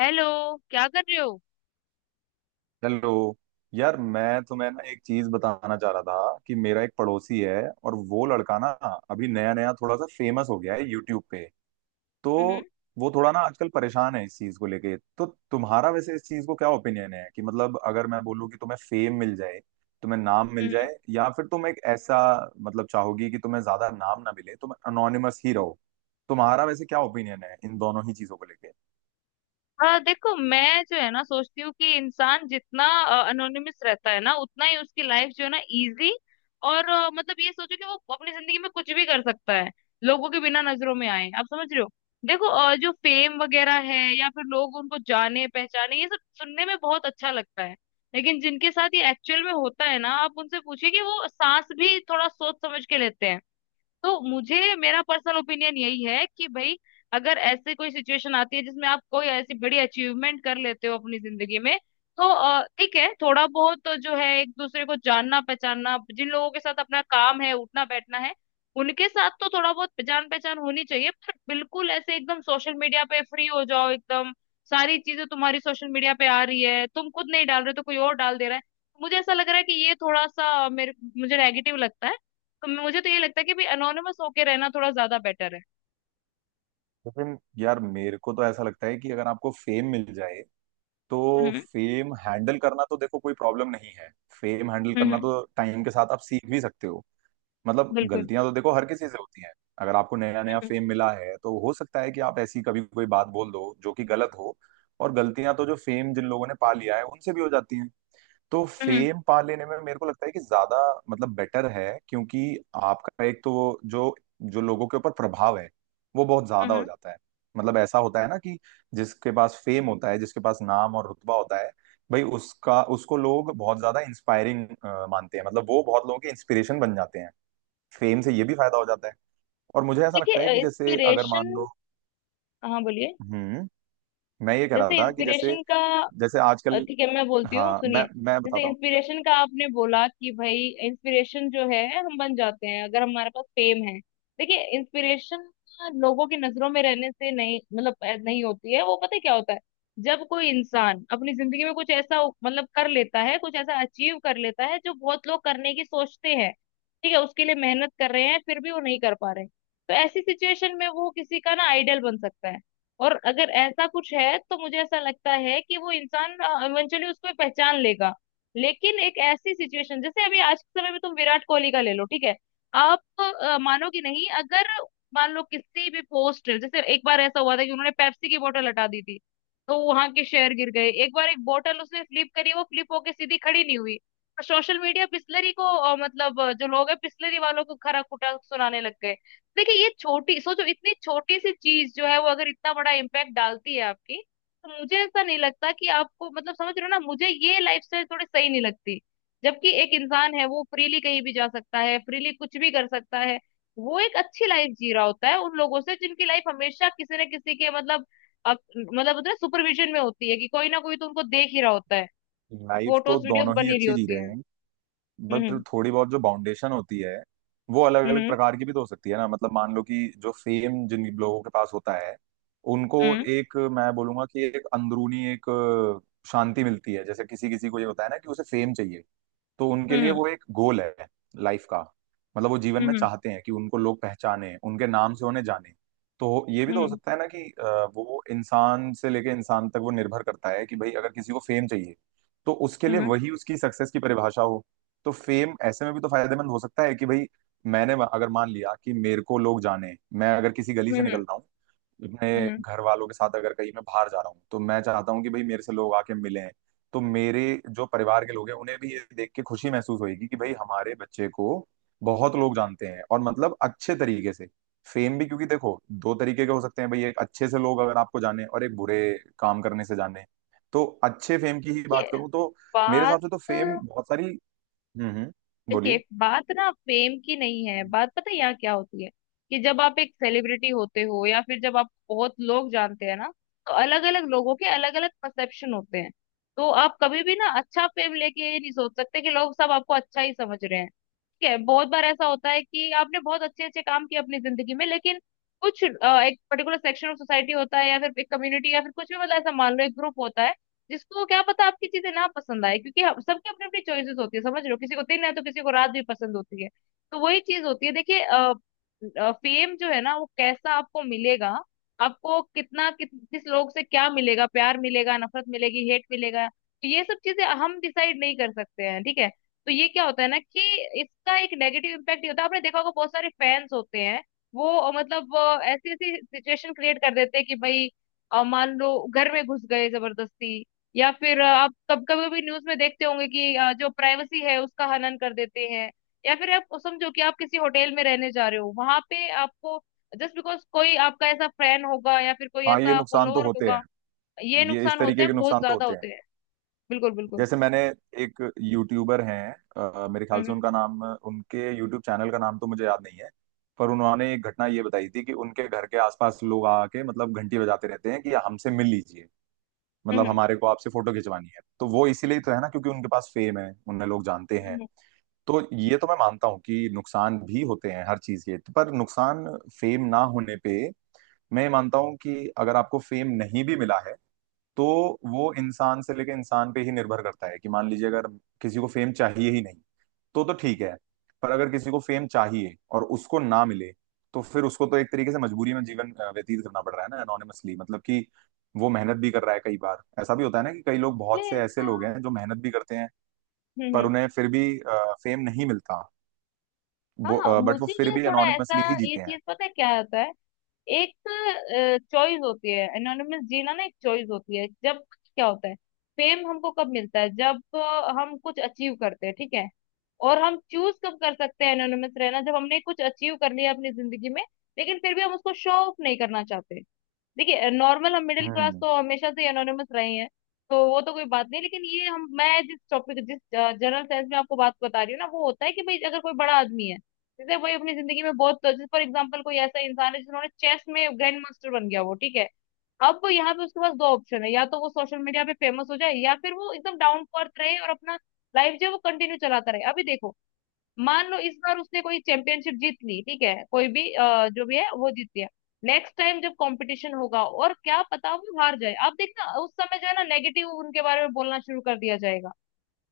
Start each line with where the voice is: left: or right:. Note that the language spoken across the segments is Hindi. left: हेलो। क्या कर रहे हो।
right: हेलो। यार, मैं तुम्हें ना एक चीज बताना चाह रहा था कि मेरा एक पड़ोसी है, और वो लड़का ना अभी नया नया थोड़ा सा फेमस हो गया है यूट्यूब पे। तो
left: हम्म।
right: वो थोड़ा ना आजकल परेशान है इस चीज को लेके। तो तुम्हारा वैसे इस चीज को क्या ओपिनियन है कि मतलब अगर मैं बोलूँ कि तुम्हें फेम मिल जाए, तुम्हें नाम मिल
left: हम्म।
right: जाए, या फिर तुम एक ऐसा मतलब चाहोगी कि तुम्हें ज्यादा नाम ना मिले, तुम अनोनिमस ही रहो? तुम्हारा वैसे क्या ओपिनियन है इन दोनों ही चीजों को लेके?
left: हाँ, देखो, मैं जो है ना सोचती हूँ कि इंसान जितना अनोनिमस रहता है ना उतना ही उसकी लाइफ जो है ना इजी। और मतलब ये सोचो कि वो अपनी जिंदगी में कुछ भी कर सकता है, लोगों के बिना नजरों में आए। आप समझ रहे हो? देखो, जो फेम वगैरह है या फिर लोग उनको जाने पहचाने, ये सब सुनने में बहुत अच्छा लगता है, लेकिन जिनके साथ ये एक्चुअल में होता है ना, आप उनसे पूछिए कि वो सांस भी थोड़ा सोच समझ के लेते हैं। तो मुझे, मेरा पर्सनल ओपिनियन यही है कि भाई, अगर ऐसे कोई सिचुएशन आती है जिसमें आप कोई ऐसी बड़ी अचीवमेंट कर लेते हो अपनी जिंदगी में, तो ठीक है, थोड़ा बहुत तो जो है एक दूसरे को जानना पहचानना, जिन लोगों के साथ अपना काम है, उठना बैठना है, उनके साथ तो थोड़ा बहुत जान पहचान होनी चाहिए। पर बिल्कुल ऐसे एकदम सोशल मीडिया पे फ्री हो जाओ, एकदम सारी चीजें तुम्हारी सोशल मीडिया पे आ रही है, तुम खुद नहीं डाल रहे हो तो कोई और डाल दे रहा है, मुझे ऐसा लग रहा है कि ये थोड़ा सा मेरे मुझे नेगेटिव लगता है। तो मुझे तो ये लगता है कि भी अनोनिमस होके रहना थोड़ा ज्यादा बेटर है।
right: लेकिन यार, मेरे को तो ऐसा लगता है कि अगर आपको फेम मिल जाए तो
left: हम्म।
right: फेम हैंडल करना तो देखो कोई प्रॉब्लम नहीं है। फेम हैंडल करना
left: हम्म।
right: तो टाइम के साथ आप सीख भी सकते हो। मतलब
left: बिल्कुल।
right: गलतियां तो देखो हर किसी से होती हैं। अगर आपको नया नया
left: हम्म।
right: फेम मिला है तो हो सकता है कि आप ऐसी कभी कोई बात बोल दो जो कि गलत हो। और गलतियां तो जो फेम जिन लोगों ने पा लिया है उनसे भी हो जाती हैं। तो
left: हम्म।
right: फेम पा लेने में मेरे को लगता है कि ज्यादा मतलब बेटर है, क्योंकि आपका एक तो वो जो जो लोगों के ऊपर प्रभाव है वो बहुत ज्यादा
left: हम्म।
right: हो जाता है। मतलब ऐसा होता है ना कि जिसके पास फेम होता है, जिसके पास नाम और रुतबा होता है, भाई उसका उसको लोग बहुत ज्यादा इंस्पायरिंग मानते हैं। मतलब वो बहुत लोगों के इंस्पिरेशन बन जाते हैं। फेम से ये भी फायदा हो जाता है। और मुझे ऐसा लगता है
left: देखिए
right: कि जैसे अगर
left: इंस्पिरेशन।
right: मान लो।
left: हाँ, बोलिए।
right: हम्म। मैं ये कह रहा
left: जैसे
right: था कि जैसे
left: इंस्पिरेशन का,
right: जैसे आजकल।
left: ठीक है, मैं बोलती हूँ,
right: हाँ,
left: सुनिए।
right: मैं
left: जैसे
right: बताता हूँ।
left: इंस्पिरेशन का आपने बोला कि भाई, इंस्पिरेशन जो है हम बन जाते हैं अगर हमारे पास फेम है। देखिए, इंस्पिरेशन लोगों की नजरों में रहने से नहीं, मतलब नहीं होती है। वो पता है क्या होता है, जब कोई इंसान अपनी जिंदगी में कुछ ऐसा मतलब कर लेता है, कुछ ऐसा अचीव कर लेता है जो बहुत लोग करने की सोचते हैं, ठीक है, उसके लिए मेहनत कर रहे हैं, फिर भी वो नहीं कर पा रहे, तो ऐसी सिचुएशन में वो किसी का ना आइडल बन सकता है। और अगर ऐसा कुछ है, तो मुझे ऐसा लगता है कि वो इंसान इवेंचुअली उसको पहचान लेगा। लेकिन एक ऐसी सिचुएशन, जैसे अभी आज के समय में तुम विराट कोहली का ले लो, ठीक है। आप मानोगे नहीं, अगर मान लो किसी भी पोस्टर, जैसे एक बार ऐसा हुआ था कि उन्होंने पेप्सी की बोतल हटा दी थी, तो वहां के शेयर गिर गए। एक बार एक बोतल उसने फ्लिप करी, वो फ्लिप होके सीधी खड़ी नहीं हुई, सोशल मीडिया पिस्लरी को मतलब जो लोग है पिस्लरी वालों को खरा खुटा सुनाने लग गए। देखिए ये छोटी, सोचो इतनी छोटी सी चीज जो है वो अगर इतना बड़ा इम्पैक्ट डालती है आपकी, तो मुझे ऐसा नहीं लगता कि आपको, मतलब समझ रहे हो ना, मुझे ये लाइफस्टाइल थोड़ी सही नहीं लगती। जबकि एक इंसान है, वो फ्रीली कहीं भी जा सकता है, फ्रीली कुछ भी कर सकता है, वो एक अच्छी लाइफ जी रहा होता है उन लोगों से जिनकी लाइफ हमेशा किसी न किसी के, मतलब मतलब होता है सुपरविजन में होती है कि कोई ना कोई तो उनको देख ही रहा होता है,
right: लाइफ तो
left: फोटोज वीडियोस
right: दोनों ही
left: बनी रही
right: अच्छी जी
left: होती
right: रहे
left: है।
right: हैं। बट
left: हम्म।
right: थोड़ी बहुत जो बाउंडेशन होती है वो अलग अलग
left: हम्म।
right: प्रकार की भी तो हो सकती है ना। मतलब मान लो कि जो फेम जिन लोगों के पास होता है, उनको
left: हम्म।
right: एक, मैं बोलूंगा कि एक अंदरूनी एक शांति मिलती है। जैसे किसी किसी को ये होता है ना कि उसे फेम चाहिए। तो उनके लिए
left: हम्म।
right: वो एक गोल है लाइफ का। मतलब वो जीवन में
left: हम्म।
right: चाहते हैं कि उनको लोग पहचाने, उनके नाम से उन्हें जाने। तो ये भी तो हो
left: हम्म।
right: सकता है ना कि वो इंसान से लेके इंसान तक वो निर्भर करता है कि भाई अगर किसी को फेम चाहिए तो उसके लिए
left: हम्म।
right: वही उसकी सक्सेस की परिभाषा हो। तो फेम ऐसे में भी तो फायदेमंद हो सकता है कि भाई मैंने अगर मान लिया कि मेरे को लोग जाने, मैं अगर किसी गली
left: हम्म।
right: से निकल
left: हम्म।
right: रहा हूँ
left: हम्म।
right: अपने
left: हम्म।
right: घर वालों के साथ, अगर कहीं मैं बाहर जा रहा हूँ तो मैं चाहता हूँ कि भाई मेरे से लोग आके मिलें। तो मेरे जो परिवार के लोग हैं उन्हें भी ये देख के खुशी महसूस होगी कि भाई हमारे बच्चे को बहुत लोग जानते हैं, और मतलब अच्छे तरीके से। फेम भी क्योंकि देखो दो तरीके के हो सकते हैं भाई, एक अच्छे से लोग अगर आपको जाने और एक बुरे काम करने से जाने। तो अच्छे फेम की ही बात करूं तो मेरे हिसाब
left: बात
right: से तो फेम बहुत सारी। हम्म, हम्म।
left: देखिए,
right: बोलिए।
left: बात ना फेम की नहीं है, बात पता है यहाँ क्या होती है, कि जब आप एक सेलिब्रिटी होते हो या फिर जब आप बहुत लोग जानते हैं ना, तो अलग अलग लोगों के अलग अलग परसेप्शन होते हैं। तो आप कभी भी ना अच्छा फेम लेके ये नहीं सोच सकते कि लोग सब आपको अच्छा ही समझ रहे हैं। है, बहुत बार ऐसा होता है कि आपने बहुत अच्छे अच्छे काम किए अपनी जिंदगी में, लेकिन कुछ एक पर्टिकुलर सेक्शन ऑफ सोसाइटी होता है या फिर एक कम्युनिटी या फिर कुछ भी, मतलब ऐसा मान लो एक ग्रुप होता है जिसको क्या पता आपकी चीजें ना पसंद आए, क्योंकि सबकी अपनी अपनी चॉइसेस होती है। समझ लो किसी को दिन है तो किसी को रात भी पसंद होती है, तो वही चीज होती है। देखिए फेम जो है ना वो कैसा आपको मिलेगा, आपको कितना किस लोग से क्या मिलेगा, प्यार मिलेगा, नफरत मिलेगी, हेट मिलेगा, तो ये सब चीजें हम डिसाइड नहीं कर सकते हैं, ठीक है। तो ये क्या होता है ना कि इसका एक नेगेटिव इम्पैक्ट ये होता है, आपने देखा होगा बहुत सारे फैंस होते हैं, वो मतलब ऐसी ऐसी सिचुएशन क्रिएट कर देते हैं कि भाई मान लो घर में घुस गए जबरदस्ती, या फिर आप कब कभी कभी न्यूज में देखते होंगे कि जो प्राइवेसी है उसका हनन कर देते हैं, या फिर आप समझो कि आप किसी होटल में रहने जा रहे हो, वहां पे आपको जस्ट बिकॉज कोई आपका ऐसा फ्रेंड होगा या फिर कोई
right: हाँ, ये
left: ऐसा
right: नुकसान तो
left: फॉलोअर
right: होते हैं।
left: होगा, ये
right: ये इस
left: नुकसान होते
right: तरीके के
left: हैं, बहुत
right: नुकसान तो
left: ज्यादा
right: होते हैं।
left: होते हैं। बिल्कुल। बिल्कुल।
right: जैसे मैंने, एक यूट्यूबर हैं, मेरे ख्याल
left: हम्म।
right: से उनका नाम उनके यूट्यूब चैनल का नाम तो मुझे याद नहीं है। पर उन्होंने एक घटना ये बताई थी कि उनके घर के आसपास लोग आके मतलब घंटी बजाते रहते हैं कि हमसे मिल लीजिए।
left: हम्म।
right: मतलब
left: हम्म।
right: हमारे को आपसे फोटो खिंचवानी है, तो वो इसीलिए तो है ना क्योंकि उनके पास फेम है, उन्हें लोग जानते
left: हम्म।
right: हैं।
left: हम्म।
right: तो ये तो
left: हम्म।
right: मैं मानता हूँ कि नुकसान भी होते हैं हर चीज के। पर नुकसान फेम ना होने पे, मैं ये मानता हूँ कि अगर आपको फेम नहीं भी मिला है तो वो इंसान से लेकर इंसान पे ही निर्भर करता है कि मान लीजिए अगर किसी को फेम चाहिए ही नहीं, तो ठीक है। पर अगर किसी को फेम चाहिए और उसको ना मिले तो फिर उसको तो एक तरीके से मजबूरी में जीवन व्यतीत करना पड़ रहा है ना एनोनिमसली, मतलब कि वो मेहनत भी कर रहा है। कई बार ऐसा भी होता है ना कि कई लोग बहुत
left: इसलिए
right: से ऐसे
left: ऐसा।
right: लोग हैं जो मेहनत भी करते हैं,
left: हम्म।
right: पर
left: हम्म।
right: उन्हें फिर भी फेम नहीं मिलता,
left: हाँ,
right: बट वो
left: मुझे
right: फिर
left: ये
right: भी
left: थोड़ा ऐसा,
right: एनोनिमसली ही
left: ये
right: जीते हैं।
left: चीज पता है क्या होता है। एक चॉइस होती है एनोनिमस जीना ना, एक चॉइस होती है जब क्या होता है, फेम हमको कब मिलता है, जब हम कुछ अचीव करते हैं, ठीक है। और हम चूज कब कर सकते हैं एनोनिमस रहना, जब हमने कुछ अचीव कर लिया अपनी जिंदगी में, लेकिन फिर भी हम उसको शो ऑफ नहीं करना चाहते। देखिए नॉर्मल हम मिडिल क्लास
right: हम्म।
left: तो हमेशा से एनोनिमस रहे हैं, तो वो तो कोई बात नहीं, लेकिन ये हम, मैं जिस टॉपिक, जिस जनरल सेंस में आपको बात बता रही हूँ ना, वो होता है कि भाई अगर कोई बड़ा आदमी है, जैसे भाई अपनी जिंदगी में बहुत, जैसे फॉर एग्जाम्पल कोई ऐसा इंसान है जिन्होंने चेस में ग्रैंड मास्टर बन गया, वो ठीक है, अब यहाँ पे उसके पास दो ऑप्शन है, या तो वो सोशल मीडिया पे फेमस हो जाए या फिर वो एकदम डाउन टू अर्थ रहे और अपना लाइफ जो है वो कंटिन्यू चलाता रहे। अभी देखो, मान लो इस बार उसने कोई चैंपियनशिप जीत ली, ठीक है, कोई भी जो भी है वो जीत लिया, नेक्स्ट टाइम जब कंपटीशन होगा और क्या पता वो हार जाए, आप देखना उस समय जो है ना नेगेटिव उनके बारे में बोलना शुरू कर दिया जाएगा,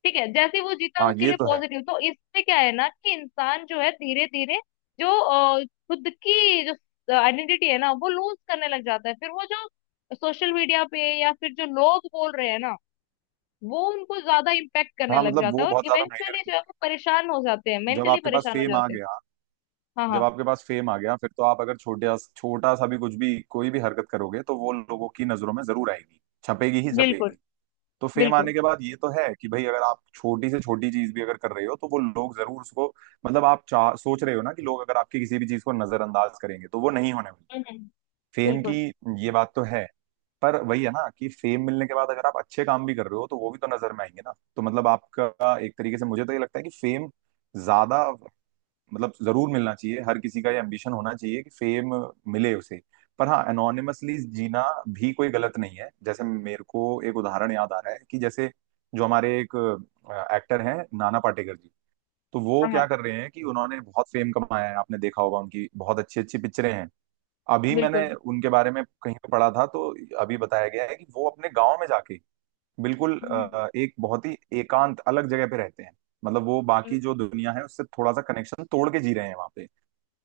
left: ठीक है, जैसे ही वो जीता
right: हाँ,
left: उसके
right: ये
left: लिए
right: तो है।
left: पॉजिटिव। तो इससे क्या है ना कि इंसान जो है धीरे धीरे जो खुद की जो आइडेंटिटी है ना वो लूज करने लग जाता है, फिर वो जो सोशल मीडिया पे या फिर जो लोग बोल रहे हैं ना, वो उनको ज्यादा इम्पेक्ट करने
right: हाँ
left: लग
right: मतलब
left: जाता
right: वो
left: है और
right: बहुत ज्यादा मायने
left: इवेंचुअली जो है
right: रखता
left: वो परेशान हो जाते हैं,
right: है जब
left: मेंटली
right: आपके पास
left: परेशान हो
right: फेम आ
left: जाते हैं।
right: गया।
left: हाँ
right: जब
left: हाँ।
right: आपके पास फेम आ गया, फिर तो आप अगर छोटा छोटा सा भी कुछ भी कोई भी हरकत करोगे तो वो लोगों की नजरों में जरूर आएगी, छपेगी ही
left: बिल्कुल
right: छपेगी। तो फेम आने
left: बिल्कुल।
right: के बाद ये तो है कि भाई अगर आप छोटी से छोटी चीज भी अगर कर रहे हो तो वो लोग जरूर उसको। मतलब आप चाह सोच रहे हो ना कि लोग अगर आपकी किसी भी चीज को नजरअंदाज करेंगे तो वो नहीं होने वाली
left: हम्म।
right: फेम की।
left: बिल्कुल।
right: ये बात तो है। पर वही है ना कि फेम मिलने के बाद अगर आप अच्छे काम भी कर रहे हो तो वो भी तो नजर में आएंगे ना, तो मतलब आपका एक तरीके से मुझे तो ये लगता है कि फेम ज्यादा मतलब जरूर मिलना चाहिए। हर किसी का ये एम्बिशन होना चाहिए कि फेम मिले उसे। पर हाँ, एनोनिमसली जीना भी कोई गलत नहीं है। जैसे मेरे को एक उदाहरण याद आ रहा है कि जैसे जो हमारे एक एक्टर हैं, नाना पाटेकर जी। तो वो
left: हाँ
right: क्या
left: हाँ।
right: कर रहे हैं कि उन्होंने बहुत फेम कमाया है, आपने देखा होगा उनकी बहुत अच्छी अच्छी पिक्चरें हैं। अभी मैंने
left: बिल्कुल।
right: उनके बारे में कहीं पे पढ़ा था, तो अभी बताया गया है कि वो अपने गांव में जाके बिल्कुल
left: हम्म।
right: एक बहुत ही एकांत अलग जगह पे रहते हैं। मतलब वो
left: हम्म,
right: बाकी जो दुनिया है उससे थोड़ा सा कनेक्शन तोड़ के जी रहे हैं वहां पे।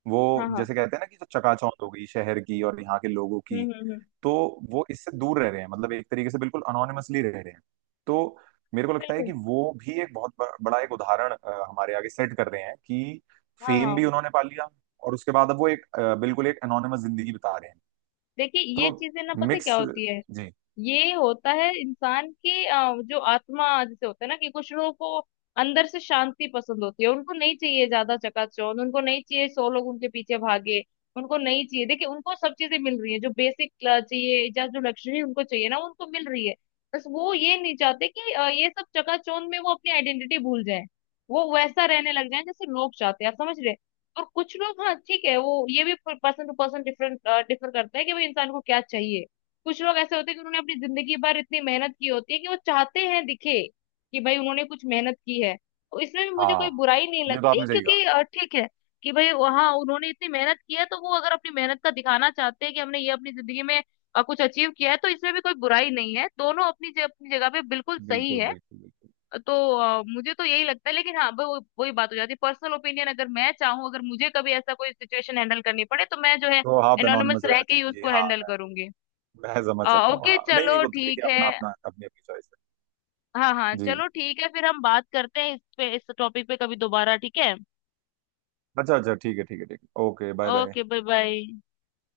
right: वो
left: हाँ हाँ।
right: जैसे कहते हैं ना कि जो चकाचौंध हो गई शहर की और यहाँ के लोगों
left: हम्म।
right: की।
left: हम्म।
right: तो वो इससे दूर रह रहे हैं, मतलब एक तरीके से बिल्कुल अनोनिमसली रह रहे हैं। तो मेरे को लगता है
left: बिल्कुल।
right: कि वो भी एक बहुत बड़ा एक उदाहरण हमारे आगे सेट कर रहे हैं कि
left: हाँ
right: फेम
left: हाँ।
right: भी उन्होंने पा लिया, और उसके बाद अब वो एक बिल्कुल एक अनोनिमस जिंदगी बिता रहे हैं।
left: देखिए ये
right: तो
left: चीजें ना पता है क्या
right: मिक्स
left: होती है,
right: जी।
left: ये होता है इंसान की जो आत्मा, जैसे होता है ना कि कुछ लोगों को अंदर से शांति पसंद होती है, उनको नहीं चाहिए ज्यादा चकाचौंध, उनको नहीं चाहिए सौ लोग उनके पीछे भागे, उनको नहीं चाहिए। देखिए उनको सब चीजें मिल रही है जो बेसिक चाहिए या जो लग्जरी उनको चाहिए ना उनको मिल रही है, बस वो ये नहीं चाहते कि ये सब चकाचौंध में वो अपनी आइडेंटिटी भूल जाए, वो वैसा रहने लग जाए जैसे लोग चाहते हैं। आप समझ रहे हैं? और कुछ लोग, हाँ ठीक है, वो ये भी person to person different, differ करता है कि भाई इंसान को क्या चाहिए। कुछ लोग ऐसे होते हैं कि उन्होंने अपनी जिंदगी भर इतनी मेहनत की होती है कि वो चाहते हैं दिखे कि भाई उन्होंने कुछ मेहनत की है, तो इसमें भी मुझे
right: हाँ,
left: कोई बुराई नहीं
right: ये तो
left: लगती,
right: आपने सही कहा।
left: क्योंकि ठीक है, कि भाई, हाँ उन्होंने इतनी मेहनत की है, तो वो अगर अपनी मेहनत का दिखाना चाहते हैं कि हमने ये अपनी जिंदगी में कुछ अचीव किया है, तो इसमें भी कोई बुराई नहीं है, दोनों अपनी अपनी जगह पे बिल्कुल सही
right: बिल्कुल,
left: है।
right: बिल्कुल, बिल्कुल।
left: तो मुझे तो यही लगता है, लेकिन हाँ वो वही बात हो जाती है, पर्सनल ओपिनियन, अगर मैं चाहूँ, अगर मुझे कभी ऐसा कोई सिचुएशन हैंडल करनी पड़े तो मैं जो है
right: तो आप
left: एनोनिमस
right: एनोनिमस
left: रह
right: रहना
left: के ही
right: चाहिए।
left: उसको
right: हाँ,
left: हैंडल
right: मैं
left: करूंगी।
right: मैं समझ सकता हूँ।
left: ओके,
right: हाँ, नहीं, नहीं,
left: चलो
right: वो तो
left: ठीक
right: देखिए
left: है।
right: अपना अपना अपनी अपनी चॉइस
left: हाँ हाँ,
right: है जी।
left: चलो ठीक है, फिर हम बात करते हैं इस पे, इस टॉपिक पे कभी दोबारा, ठीक है।
right: अच्छा, अच्छा, ठीक है, ठीक है, ठीक है, okay, bye bye.
left: Okay, bye bye.